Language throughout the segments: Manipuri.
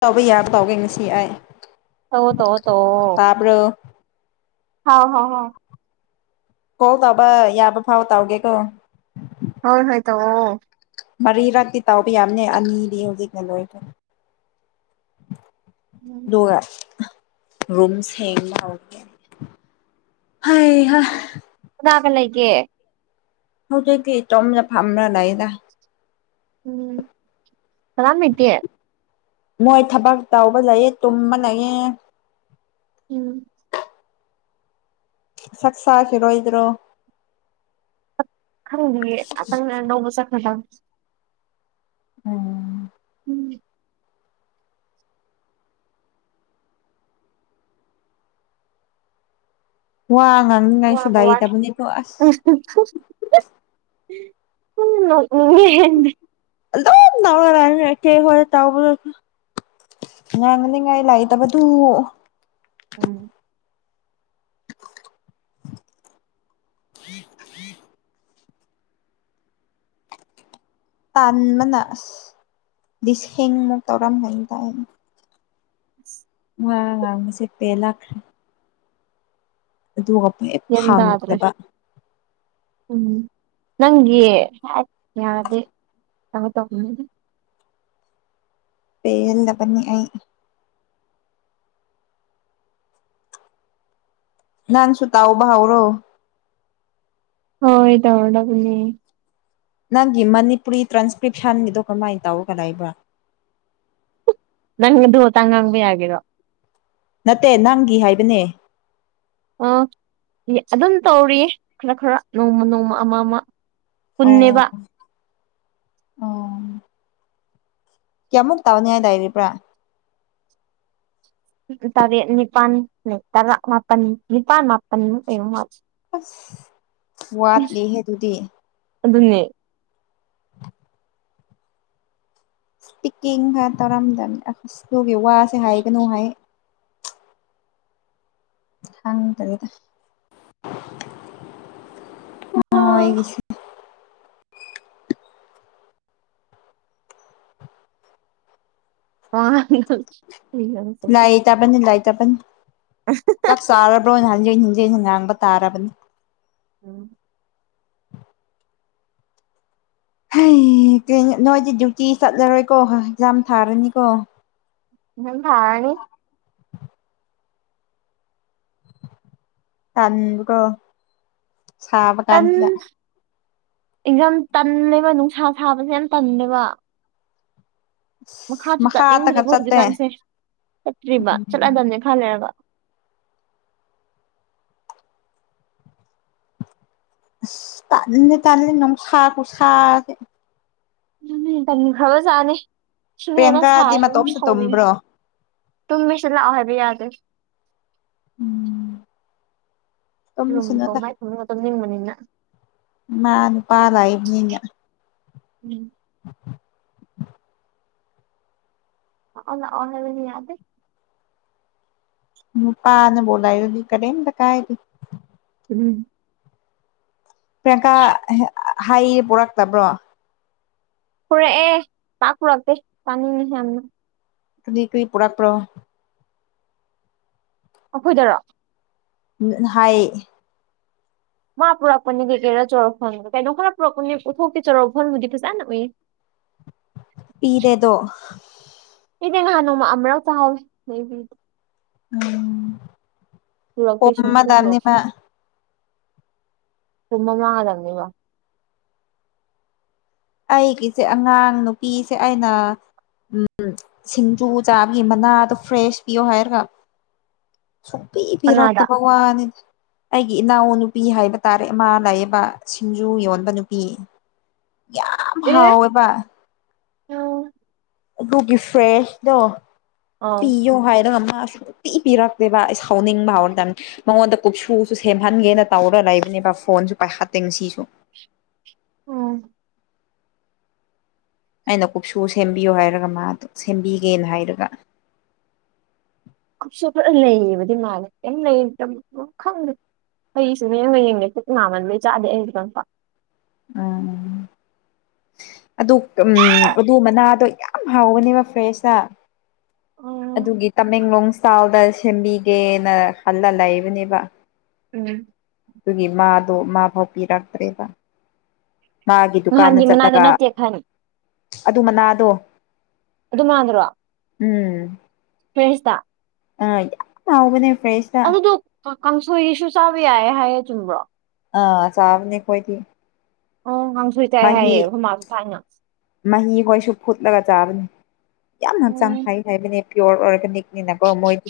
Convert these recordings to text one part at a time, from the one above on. ꯇꯕ ꯌꯥꯕ ꯄꯥꯎꯒꯦ ꯉꯁꯤ ꯑꯥꯏ ꯇꯧꯑꯣ ꯇꯧꯑꯣ ꯇꯧꯑꯣ ꯍꯥꯎ ꯍꯥꯎ ꯍꯥꯎ ꯀꯣꯜ ꯇꯧꯕ ꯌꯥꯕ ꯐꯥꯎ ꯇꯥꯎꯒꯦ ꯀꯣ ꯍꯣꯏ ꯍꯣꯏ ꯇ ꯑꯣ ꯃꯔꯤꯔꯛꯇꯤ ꯇꯥꯎꯕ ꯌꯥꯅꯦ ꯑꯅꯤꯗꯤ ꯍꯧꯖꯤꯛꯅ ꯂꯣꯏꯈ꯭ꯔꯦ ꯎꯝ ꯗꯒ ꯔꯨꯝ ꯁꯦꯡꯕ ꯍꯧꯒꯦ ꯍꯩꯍꯥ ꯇꯥꯕ ꯂꯩꯀꯦ ꯍꯧꯖꯤꯛꯇꯤ ꯏ ꯆꯣꯝꯅ ꯐꯝꯅ ꯂꯩꯗ ꯎꯝ ꯑꯃꯦꯠꯇꯦ ꯃꯣꯏ ꯊꯕꯛ ꯇꯧꯕ ꯂꯩꯑꯦ ꯇꯨꯝꯕ ꯂꯩꯌꯦ ꯎꯝ ꯁꯛꯁꯁꯤ ꯔꯣꯍꯤꯗ꯭ꯔꯣ ꯈꯪꯦ ꯑ ꯅꯧꯧꯕ ꯆ ꯈꯗ [unintelligible] ꯎꯝ ꯎꯝ ꯋꯥꯉ ꯋꯥꯒ ꯋꯥꯏ [unintelligible] ꯍꯨꯝ ꯅꯣꯡꯅꯤꯡꯉꯦ ꯑꯗꯨꯝ ꯇꯧꯔ ꯂꯔꯕ ꯂꯩꯇꯦ ꯑꯈꯣꯏ ꯊꯧꯕꯗꯣ ꯉꯥꯡꯒꯅꯤꯡꯉꯥꯏ ꯂꯩꯇꯕꯗꯨ ꯎꯝ [unintelligible] ꯇꯥꯟꯕꯅ ꯑꯁ ꯂꯤꯗꯤꯁꯦꯡꯃ ꯇꯧꯔꯝꯒꯟ ꯇꯥꯏ ꯎꯝ ꯋꯥ ꯉꯥꯢꯕꯁꯦ ꯄꯦꯂꯛꯈ꯭ꯔ‌ꯦ ꯑꯗꯨꯒ ꯍꯦꯛ ꯐꯪꯗꯕ ꯎ ꯝ ꯅꯪꯒꯤ ꯌꯥꯔꯗꯤ [unintelligible] ꯄꯦꯟꯗꯕꯅꯤ ꯑꯩ ꯅꯥꯟꯁꯨ ꯇꯧꯕꯥꯍꯧꯔꯣ ꯍꯣꯏꯍ‌ꯣꯏ ꯇꯧꯔꯗꯕꯅ‌ꯦ ꯅꯪꯒꯤ ꯃꯅꯤꯄꯨꯔꯤ ꯇ꯭ꯔꯥꯟꯁꯀ꯭ꯔꯤꯞꯁꯟꯒꯤꯗꯣ ꯀꯃꯥꯏꯅ ꯇꯧꯔꯒꯂꯩꯕ꯭ꯔꯥ ꯅꯪꯗꯨ ꯃꯇꯥꯡ ꯉꯥꯡꯕ ꯍꯥꯏꯒꯤꯔꯣ ꯅꯠꯇꯦ ꯅꯪꯒꯤ ꯍꯥꯏꯕꯅꯦ ꯑ ꯑꯗꯨꯝ ꯇꯧꯔꯤꯌꯦ ꯈꯔ ꯈꯔ ꯅꯣꯡꯃ ꯅꯣꯡꯃ ꯑꯃ ꯑꯃ ꯄꯨꯟꯅꯦꯕ ꯑꯣ ꯑꯣ ꯀꯦꯃꯣ ꯇꯥꯥꯎꯅꯤ ꯍꯥꯏꯥꯏ ꯗꯏꯔꯤ ꯄ꯭ꯔꯥ ꯇꯔ ꯅꯤꯄꯥꯟ ꯇꯔ ꯃꯥꯄꯅꯤꯄꯥꯟ ꯃꯥꯄ ꯑꯁ ꯋꯥꯠ ꯂꯩꯍꯦ ꯑꯗꯨꯗꯤ ꯑꯗꯨꯅꯦ ꯏꯁꯄꯤꯛꯀꯤꯡꯒ ꯇꯧꯔꯝꯗꯥꯃꯦ ꯏꯁꯤꯒꯤ ꯋꯥꯁꯦ ꯍꯥꯏꯒꯅꯨ ꯍꯥꯏ ꯈꯪꯗ꯭ꯔꯦꯗꯥ ꯑꯣ ꯑꯩꯒꯤꯁ ꯑ [unintelligible] ꯂꯥꯏ ꯇꯕꯅꯤ ꯂꯥꯏ ꯆꯄ ꯇꯞ ꯁꯔꯥ ꯄ꯭ꯔꯣ ꯍꯥꯏ ꯑꯖꯕ ꯃꯇꯝꯥꯕꯅꯤ ꯎꯝ ꯀ ꯅꯣꯏꯗꯤ ꯗ꯭ꯌꯨꯇꯤ ꯆꯠꯂꯔꯣꯏꯀꯣ ꯑꯦꯛꯖꯥꯝ ꯊꯥꯔꯅꯤꯀꯣ ꯎ ꯐꯅꯤ ꯊꯥꯡꯀꯣ ꯁꯥꯕ ꯀꯥꯟꯁꯤꯗ ꯑꯦꯖ ꯇꯜꯂꯦꯕ ꯅꯨꯡꯁꯥ ꯁꯥꯕꯁꯦ ꯌꯥꯝ ꯇꯟꯂꯦꯕ ꯃꯈꯥꯁꯨ ꯃꯈꯥꯗꯒ ꯆꯠꯅꯤꯡꯗ꯭ꯔꯔꯤꯕꯣ ꯆꯠꯇꯦ ꯍꯧꯖꯤꯛꯀꯥꯟꯁꯦ ꯆꯠꯇ꯭ꯔꯤꯕ ꯆꯠꯂꯗꯝꯕꯅꯦ ꯈꯜꯂꯦꯔꯕ ꯇ ꯇꯥꯟ ꯅ ꯁꯒꯣ ꯁꯥꯁꯦ ꯎꯅꯤ ꯈꯔꯖꯥꯅꯤ ꯁꯨꯝ ꯍꯦꯟꯅ ꯁꯥꯏ ꯄ꯭ꯔꯤꯌꯥꯡꯀꯥꯗꯤ ꯑꯗꯨꯝ ꯃꯇꯣꯝꯇ ꯁꯧ ꯇꯨꯝꯕ꯭ꯔꯣ ꯇꯨꯝꯃꯤꯁꯨ ꯂꯥꯛꯑꯣ ꯍꯥꯏꯕ ꯌꯥꯗ꯭ꯔꯦ ꯎꯝ ꯎꯝ ꯇꯨꯝꯁꯅꯨꯗ ꯀꯣꯃꯥꯏ ꯊ ꯃꯝꯅꯤ ꯅꯤꯡ ꯃꯅꯤꯅ ꯃꯥꯅꯤ ꯄꯥ ꯂꯑꯅꯤꯅ ꯎꯝ [unintelligible] ꯑꯣ ꯍꯕꯅꯤ ꯌꯥꯗꯦ ꯃꯨ ꯄꯥꯅ ꯣꯂꯥꯏ ꯀꯔꯤꯝꯇꯥ ꯀꯥꯏꯗꯦ ꯎꯝ ꯄ꯭ꯌꯥꯡꯀꯥ ꯍꯥꯏꯌꯦ ꯄꯣꯔꯛꯇꯕ꯭ꯔꯣ ꯐꯨꯔꯦ ꯑꯦ ꯄꯥꯛꯨꯔꯛꯗꯦ ꯇꯅꯤꯅꯦꯁꯤ ꯌꯥꯝꯝꯅ ꯀ ꯀꯔꯤ ꯄꯨꯔꯛꯄ꯭ꯔꯣ ꯑꯩꯈꯣꯏꯗꯔꯣ ꯎꯝ ꯍꯥꯏ ꯃꯥ ꯄꯨꯔꯛꯄꯅꯤ ꯀꯩꯀꯩꯔꯥ ꯆꯥꯎꯔꯥꯛꯐꯝ ꯀꯩꯅꯣ ꯈꯔ ꯄꯨꯔꯛꯄꯅꯤ ꯄꯨꯊꯣꯛꯇꯦ ꯆꯥꯎꯔꯥꯛꯐꯝꯕꯨꯗꯤ ꯐꯖꯅ ꯎꯏ ꯄꯤꯗꯦꯗꯣ ꯏꯗꯤ ꯅꯥꯅ ꯍꯅ ꯆꯥꯎ ꯅꯕ ꯎꯝ ꯑꯣꯃꯗꯝꯅꯤꯃ ꯊꯃ ꯃꯥꯡꯉ ꯂꯅꯤ ꯋꯥ ꯑꯩꯒꯤꯁꯦ ꯑꯉꯥꯡ ꯅꯨꯄꯤꯁꯦ ꯑꯩꯅ ꯁꯤꯡꯖꯨ ꯆꯥꯕꯒꯤ ꯃꯅꯥꯗꯣ ꯐ꯭ꯔꯦꯁ ꯄꯤꯌꯣ ꯍꯥꯏꯔꯒ ꯁꯨꯡ ꯄ ꯀꯅꯥꯗ ꯄꯤꯔꯛꯇꯕ ꯋꯥꯅꯤꯗ ꯑꯩꯒꯤ ꯏꯅꯥꯎ ꯅꯨꯄꯤ ꯍꯥꯏꯕ ꯇꯥꯔꯦꯃ ꯂꯌꯦꯕ ꯁꯤꯡꯖꯨ ꯌꯣꯟꯕ ꯅꯨꯄꯤ ꯌꯥꯝ ꯍꯥꯎꯋꯦꯕ ꯎ ꯑꯗꯨꯒꯤ ꯐꯔ꯭ꯦꯁ ꯗꯣ ꯑꯧ ꯄꯤꯌꯣ ꯍꯥꯏꯔꯒ ꯃꯥ ꯁꯨꯪꯡꯄꯤ ꯄꯤꯔꯛꯇꯦꯕ ꯑꯩ ꯁꯥꯎꯅꯤꯡꯕ ꯍꯧꯔ ꯇꯅꯤ ꯃꯉꯣꯟꯗ ꯀꯨꯞꯁꯨꯁꯨ ꯁꯦꯝꯍꯟꯒꯦꯅ ꯇꯧꯔꯒ ꯂꯩꯕꯅꯦꯕ ꯐꯣꯟꯁꯨ ꯄꯥꯏꯍꯠꯇꯦ ꯁꯤꯁꯨ ꯎꯝ ꯑꯩꯅ ꯀꯨꯞꯁꯨ ꯁꯦꯝꯕꯤꯌꯨ ꯍꯥꯏꯔꯒ ꯃꯥꯗꯣ ꯁꯦꯝꯕꯤꯒꯦꯅ ꯍꯥꯏꯔꯒ ꯀꯨꯞꯁꯨ ꯈꯔ ꯂꯩꯌꯦꯕꯗꯤ ꯃꯥꯜꯂꯦ ꯀꯝ ꯂꯩꯇ ꯈꯪꯗꯦ ꯍꯩꯁꯨ ꯃꯡꯅ ꯌꯦꯡꯗꯦ ꯏꯃꯃꯟꯕꯩ ꯆꯥꯗꯦ ꯑꯩꯅ ꯈꯤꯇꯪ ꯄ ꯎꯝ ꯑꯗꯨ ꯎ ꯑꯗꯨ ꯃꯅꯥꯗꯣ ꯌꯥꯝ ꯍꯥꯎꯒꯅꯦꯕ ꯐ꯭ꯔꯦꯁꯇ ꯎꯝ ꯑꯗꯨꯒꯤ ꯇꯃꯦꯡꯂꯣꯡ ꯁ꯭ꯇꯥꯜꯗ ꯁꯦꯝꯕꯤꯒꯦꯅ ꯍꯜꯂ ꯂꯩꯏꯕꯅꯦꯕ ꯎꯝ ꯑꯗꯨꯒꯤ ꯃꯥꯗꯣ ꯃꯥ ꯐꯥꯎ ꯄꯤꯔꯛꯇ꯭ꯔꯦꯕ ꯃꯥꯒꯤ ꯗꯨꯀꯥꯟꯗ ꯅꯍꯥꯟꯗꯤ ꯃꯅꯥꯗꯣ ꯆꯠꯂꯒ ꯅꯠꯇꯦ ꯈꯟ ꯑꯗꯨ ꯃꯅꯥꯗꯣ ꯑꯗꯨ ꯃꯥꯟꯗ꯭ꯔꯣ ꯎꯝ ꯐ꯭ꯔꯦꯁꯇ ꯑ ꯌꯥꯝꯎꯕꯅꯦ ꯐꯔꯦꯁꯇ ꯀꯥꯡꯁꯣꯏꯁꯨ ꯆꯥꯕ ꯌꯥꯏ ꯍꯥꯏꯌꯦ ꯆꯨꯝꯕ꯭ꯔꯣ ꯑꯥ ꯆꯕꯅꯤ ꯈꯣꯏꯗꯤ ꯑꯣ ꯀꯥꯡꯁꯣꯏ ꯆꯥꯏ ꯍꯥꯏꯌꯦ ꯑꯩꯈꯣꯏꯃꯥꯁꯨ ꯊꯥꯏꯅ ꯃꯍꯤꯈꯣꯏꯁꯨ ꯐꯨꯠꯂꯒ ꯆꯥꯔꯅꯤ ꯌꯥꯝꯅ ꯍꯛꯆꯥꯡ ꯎꯝ ꯐꯥꯏ ꯍꯥꯏꯕꯅꯦ ꯄꯤꯌꯣꯔ ꯑꯣꯏꯕꯅꯤ ꯅꯤꯅꯀꯣ ꯃꯣꯏꯗꯤ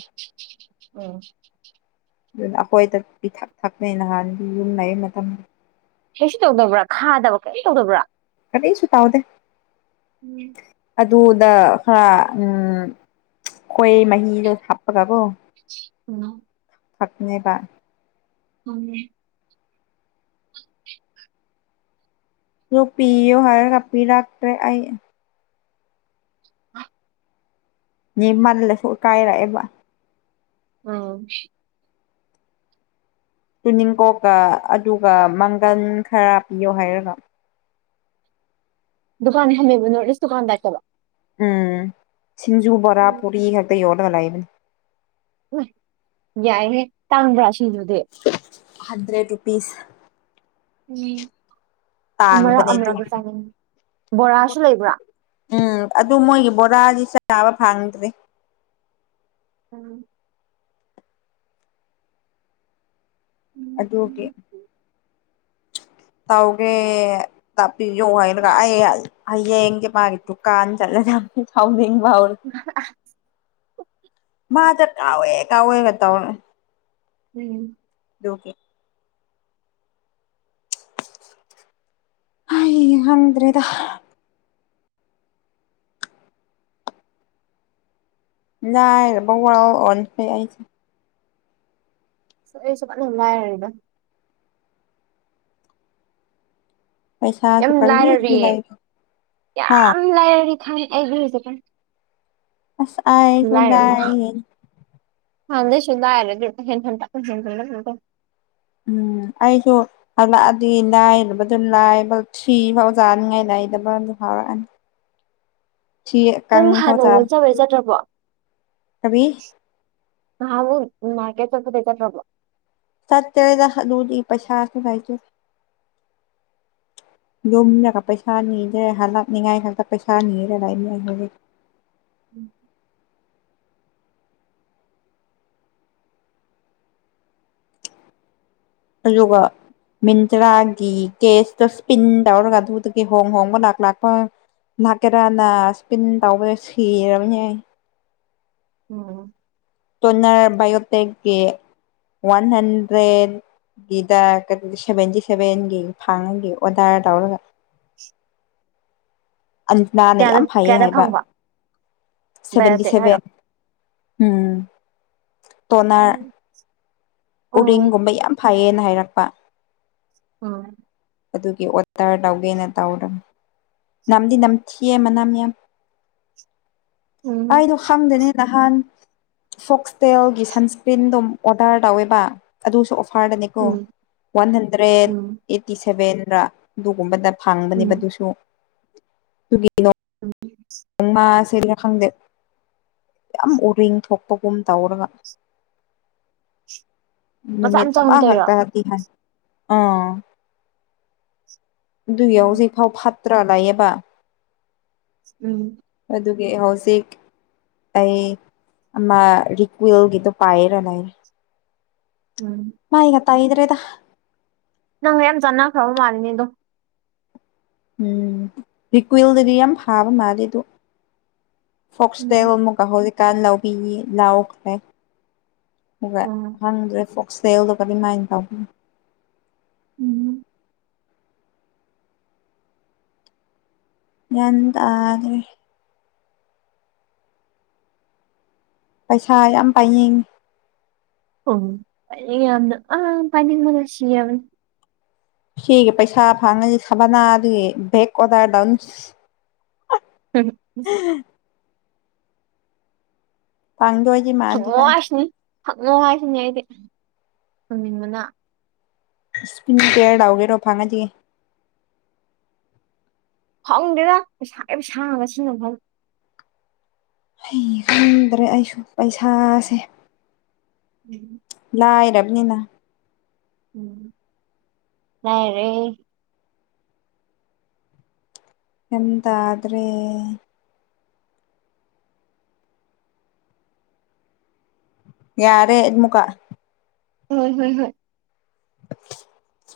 ꯎꯝ ꯑꯗꯨꯅ ꯑꯩꯈꯣꯏꯗ ꯄꯤꯊꯛ ꯊꯛꯅꯩ ꯅꯍꯥꯟꯗꯤ ꯌꯨꯝ ꯂꯩꯩ ꯃꯇꯝꯗ ꯑꯦꯁ ꯇꯧꯗꯕ꯭ꯔꯥ ꯈꯥꯗꯕꯔ ꯀꯔꯤꯁꯨ ꯇꯧꯗꯕ꯭ꯔꯥ ꯀꯔꯤꯁꯨ ꯇꯥꯎꯗꯦ ꯎꯝ ꯑꯗꯨꯗ ꯈꯔ ꯈꯣꯍꯤ ꯃꯍꯤꯗꯣ ꯍꯥꯞꯄꯒꯕꯣ ꯎ ꯊꯛꯄꯅꯦꯕ ꯎꯝ ꯔꯨꯄꯤ ꯌꯣꯍꯔ ꯍꯥꯄꯤ ꯂꯥꯛꯇꯔ ꯍꯥꯏ ꯑ ꯃꯤ ꯃꯜꯂꯁꯨ ꯀꯥꯏꯔꯑꯦꯕ ꯑꯥ ꯇꯨꯅꯤꯡꯈꯣꯛꯀ ꯑꯗꯨꯒ ꯃꯪꯒꯟ ꯈꯔ ꯄꯤꯌꯣ ꯍꯥꯏꯔꯒ ꯗꯨꯀꯥꯟ ꯍꯪꯅꯤꯕ ꯅꯣꯠ ꯏꯁ ꯗꯨꯀꯥꯟ ꯅꯠꯇꯕ ꯎꯝ ꯁꯤꯡꯖꯨ ꯕꯣꯔꯥ ꯎꯝ ꯄꯨꯔꯤ ꯍꯥꯏ ꯀ ꯌꯣꯅ ꯃ ꯂꯥꯏꯕ ꯌꯥꯏꯍꯦ ꯇꯥꯡꯕ꯭ꯔꯥ ꯁꯤꯅꯗꯤ ꯍꯟꯗ꯭ꯔꯦꯠ ꯔꯨꯄꯤꯁ ꯎꯝ ꯑꯃꯔꯛ ꯇꯥꯡꯕꯅꯦ ꯑꯗꯨ ꯑꯃꯔꯛ ꯆꯅꯤꯡ ꯕꯣꯔꯥꯁꯨ ꯂꯩꯕ꯭ꯔꯥ ꯎꯝ ꯑꯗꯨ ꯃꯣꯏꯒꯤ ꯕꯣꯔꯥꯁꯤ ꯆꯥꯕ ꯐꯪꯗ꯭ꯔꯦ ꯎꯝ ꯑꯗ ꯎꯝ ꯑꯣꯀꯦ ꯇꯥꯎꯒ ꯇ ꯌ ꯍꯥꯏꯔꯌꯦ ꯑꯌꯦ ꯌꯦꯡꯦ ꯃꯥꯒꯤ ꯗꯨꯀꯥꯟ ꯆꯠ ꯊꯥꯎ [inaudible] ꯃꯥ ꯆ ꯀꯥꯥꯎꯋ ꯑꯣꯏ ꯀꯥꯎꯦ ꯀꯇꯧꯅꯦ ꯎꯝ ꯗꯀꯦ ꯑꯩ ꯍꯪꯗ꯭ꯔꯦꯗ ꯂꯥꯏꯌꯕ ꯋꯥꯎ ꯑꯣꯅꯈꯔ꯭ꯦ ꯑꯩꯁꯨꯄꯅꯅꯨꯡꯉꯥꯏꯔꯗ ꯄꯩꯁꯥꯁꯨ ꯌꯥꯝ ꯀꯔꯤꯁꯨ ꯂꯥꯏꯔꯔꯤꯌꯦ ꯂꯩꯇꯦ ꯍꯥ ꯌꯥꯝ ꯂꯥꯏꯔꯔꯤ ꯈꯥꯟ ꯑꯦꯕꯤꯖꯕ ꯑꯁꯑ ꯈꯨꯗꯥꯑ ꯍꯥꯟꯗ ꯁꯗ ꯍꯥꯏꯔ ꯈꯟ ꯎꯝ ꯑꯩꯁꯨ ꯍꯜꯂꯛꯑꯗꯤ ꯂꯥꯏꯔꯕꯗꯨ ꯂꯥꯏꯕ ꯊ꯭ꯔꯤ ꯐꯥꯎꯖꯥꯅꯤꯉꯥꯏ ꯂꯩꯗꯕ ꯑꯗꯨ ꯐꯥꯎꯔꯛꯑꯅꯤ ꯅꯪ ꯍꯥꯟ ꯅꯣꯡꯉꯣꯟꯅ ꯆꯥꯕ ꯆꯥꯗ꯭ꯔꯕꯣ ꯀꯔꯤ ꯍꯕꯨ ꯃꯥꯔꯀꯦꯠ ꯆꯣꯕꯂꯦꯝ ꯆꯠꯔꯗ ꯑꯗꯨꯗꯤ ꯄꯩꯁꯥꯁꯨ ꯂꯩꯖꯦ ꯌꯔꯒ ꯄꯩꯁꯥ ꯅꯤꯗꯦ ꯍꯥꯂꯛꯅꯤꯡꯉꯥꯏ ꯍꯛꯇ ꯄꯩꯁꯥ ꯅꯤꯔꯦ ꯂꯩꯉꯦ ꯑꯗꯨꯒ ꯃꯤꯟꯇꯔꯥꯒꯤ ꯀꯦꯁꯇꯣ ꯏꯁꯄꯤꯟ ꯇꯧꯔꯒ ꯑꯗꯨꯗꯒꯤ ꯍꯣꯡ ꯍꯣꯡꯕ ꯂ ꯂꯥꯛꯄ ꯂꯥꯛꯀꯦꯔꯥꯅ ꯏꯁꯄꯤꯟ ꯇꯧꯕ ꯁꯤꯔꯕꯅꯦ ꯎꯝ ꯇꯣꯅꯔ ꯕꯥꯏꯌꯑꯣꯇꯦꯛꯀꯤ ꯋꯥꯟ ꯍꯟꯗ꯭ꯔꯦꯠꯀꯤꯗ ꯁꯚꯦꯟꯇꯤ ꯁꯚꯦꯟꯒꯤ ꯐꯥꯡꯉꯒꯦ ꯑꯣꯔꯗꯔ ꯇꯧꯔꯒ [inaudible] ꯑꯅꯥꯅ ꯀꯌꯥꯗ ꯌꯥꯝ ꯐꯩꯌꯦ ꯀꯌꯥꯗ ꯍꯥꯏꯕ ꯐꯪꯕ ꯁꯚꯦꯟꯇꯤ ꯕꯥꯏꯑꯣꯇꯦꯛ ꯍꯥꯏꯔꯣ ꯁꯚꯦꯟ ꯎꯝ ꯇꯣꯅꯔ ꯎꯝ ꯎꯝ ꯎꯔꯤꯡꯒꯨꯝꯕ ꯌꯥꯝ ꯐꯌꯦꯅ ꯍꯥꯏꯔꯛꯄ ꯍꯝ ꯑꯗꯨꯒꯤ ꯑꯣꯗꯔ ꯇꯧꯒꯦꯅ ꯇꯧꯔꯕ ꯅꯝꯗꯤ ꯅꯝꯊꯤꯌꯦ ꯃꯅꯝ ꯌꯥꯝ ꯎꯝ ꯑꯩꯥꯏꯗꯣ ꯈꯪꯗꯅꯦ ꯅꯍꯥꯟ ꯐꯣꯛꯁꯇꯦꯜꯒꯤ ꯁꯟꯁꯀ꯭ꯔꯤꯟ ꯑꯗꯨꯝ ꯑꯣꯔꯗꯔ ꯇꯧꯋꯦ ꯑꯗꯨꯁꯨ ꯐꯥꯗꯅꯦꯀꯣ ꯎꯝ ꯋꯥꯟ ꯍꯟꯗ꯭ꯔꯦꯠ ꯎꯝ ꯑꯩꯠꯇꯤ ꯁꯦꯚꯦꯟ ꯑꯗꯨꯒꯨꯝꯕ ꯎꯝ ꯊꯥꯡꯕꯅꯦꯕꯗꯨꯁꯨ ꯇꯒꯤ ꯎꯝ ꯅꯪ ꯃꯥ ꯁꯔꯤꯒ ꯈꯪꯗꯦ ꯌꯥꯝ ꯎꯔꯤꯡ ꯊꯣꯛꯄꯒꯨꯝ ꯇꯧꯔꯒ ꯃꯆꯥ ꯅꯨꯃꯤ ꯃꯆꯥ ꯊꯃ ꯑꯗꯨꯝ ꯇꯧꯔꯤꯔꯣ ꯍꯥꯥꯛꯛꯇ ꯍꯥꯏ ꯑꯥ ꯨꯏ ꯌꯥ ꯎꯝ ꯆꯖꯤꯐꯥꯎ ꯐꯠ ꯎꯨꯇ꯭ꯔꯥ ꯂꯌꯦꯕ ꯎꯝ ꯑꯗꯨꯒꯤ ꯍꯧꯖꯤꯛ ꯑꯩ ꯑꯃ ꯔꯤꯀ꯭ꯋꯤꯜꯒꯤꯗꯣ ꯄꯥꯏꯔ ꯂꯩꯔꯦ ꯎꯝ ꯥꯏ ꯉꯇ ꯏꯗ꯭ꯔꯦꯗ ꯅꯪ ꯃꯌꯥꯝ ꯆꯥꯟꯅꯈ꯭ꯔꯕ ꯃꯥꯜꯂꯤꯅꯦ ꯑꯗꯣ ꯎꯝ ꯔꯤꯀ꯭ꯋꯜꯗꯔꯤ ꯌꯥꯝ ꯍꯥꯕ ꯃꯥꯂꯦꯗꯨ ꯎꯝ ꯐꯣꯛꯁꯇꯦꯜ ꯑꯃꯀꯥꯍꯣꯜ ꯀꯥꯟ ꯂꯧꯕꯤ ꯂꯥꯎꯈ꯭ꯔꯦ ꯍ ꯎꯝ ꯍꯪꯗ꯭ꯔꯦ ꯐ ꯁꯦꯜꯗꯣ ꯀꯔꯤꯝꯃꯥꯏꯅ ꯇꯧꯒꯦ ꯎꯝ ꯌꯦꯇꯥꯦ ꯄꯩꯁꯥ ꯌꯥꯝ ꯄꯥꯏꯌꯦꯡ ꯑꯣ ꯑ ꯄꯅꯤꯡ ꯃꯗ ꯁꯤꯌꯥꯃꯟ ꯁꯤꯒꯤ ꯄꯩꯁꯥ ꯐꯥꯉꯅꯤ ꯁꯥꯕꯅꯥ ꯑꯗꯨꯒꯤ ꯕꯦꯛ ꯑꯣꯗꯔꯗꯎꯟ ꯎꯝ ꯄꯥꯡꯗꯣꯛꯑꯗꯤ ꯃꯥꯥꯟꯗꯤ ꯃꯥꯥꯟꯗꯦ ꯍꯛꯉꯣ ꯍꯥꯏꯁꯤꯅꯦ ꯑꯩꯗꯤ ꯊꯝꯅꯤꯡꯕꯅ ꯄꯤ ꯀꯦꯔꯔꯎꯒꯦꯔꯣ ꯐꯥꯡꯉ ꯆꯦ ꯐꯪꯗꯦꯅ ꯄꯩꯁꯥ ꯁꯥꯡꯉꯁꯨ ꯅꯐꯝꯪ ꯍꯩ ꯈꯪꯗ꯭ꯔꯦ ꯑꯩꯁꯨ ꯄꯩꯁꯥꯁꯦ ꯎꯝ ꯂꯥꯏꯔꯕꯅꯤꯅ ꯎꯝ ꯔꯦ ꯍꯟꯗꯗ꯭ꯔꯦ ꯌꯥꯔꯦꯃꯀꯥ ꯍꯣꯏ ꯍꯣꯏ ꯍꯣꯏ [unintelligible]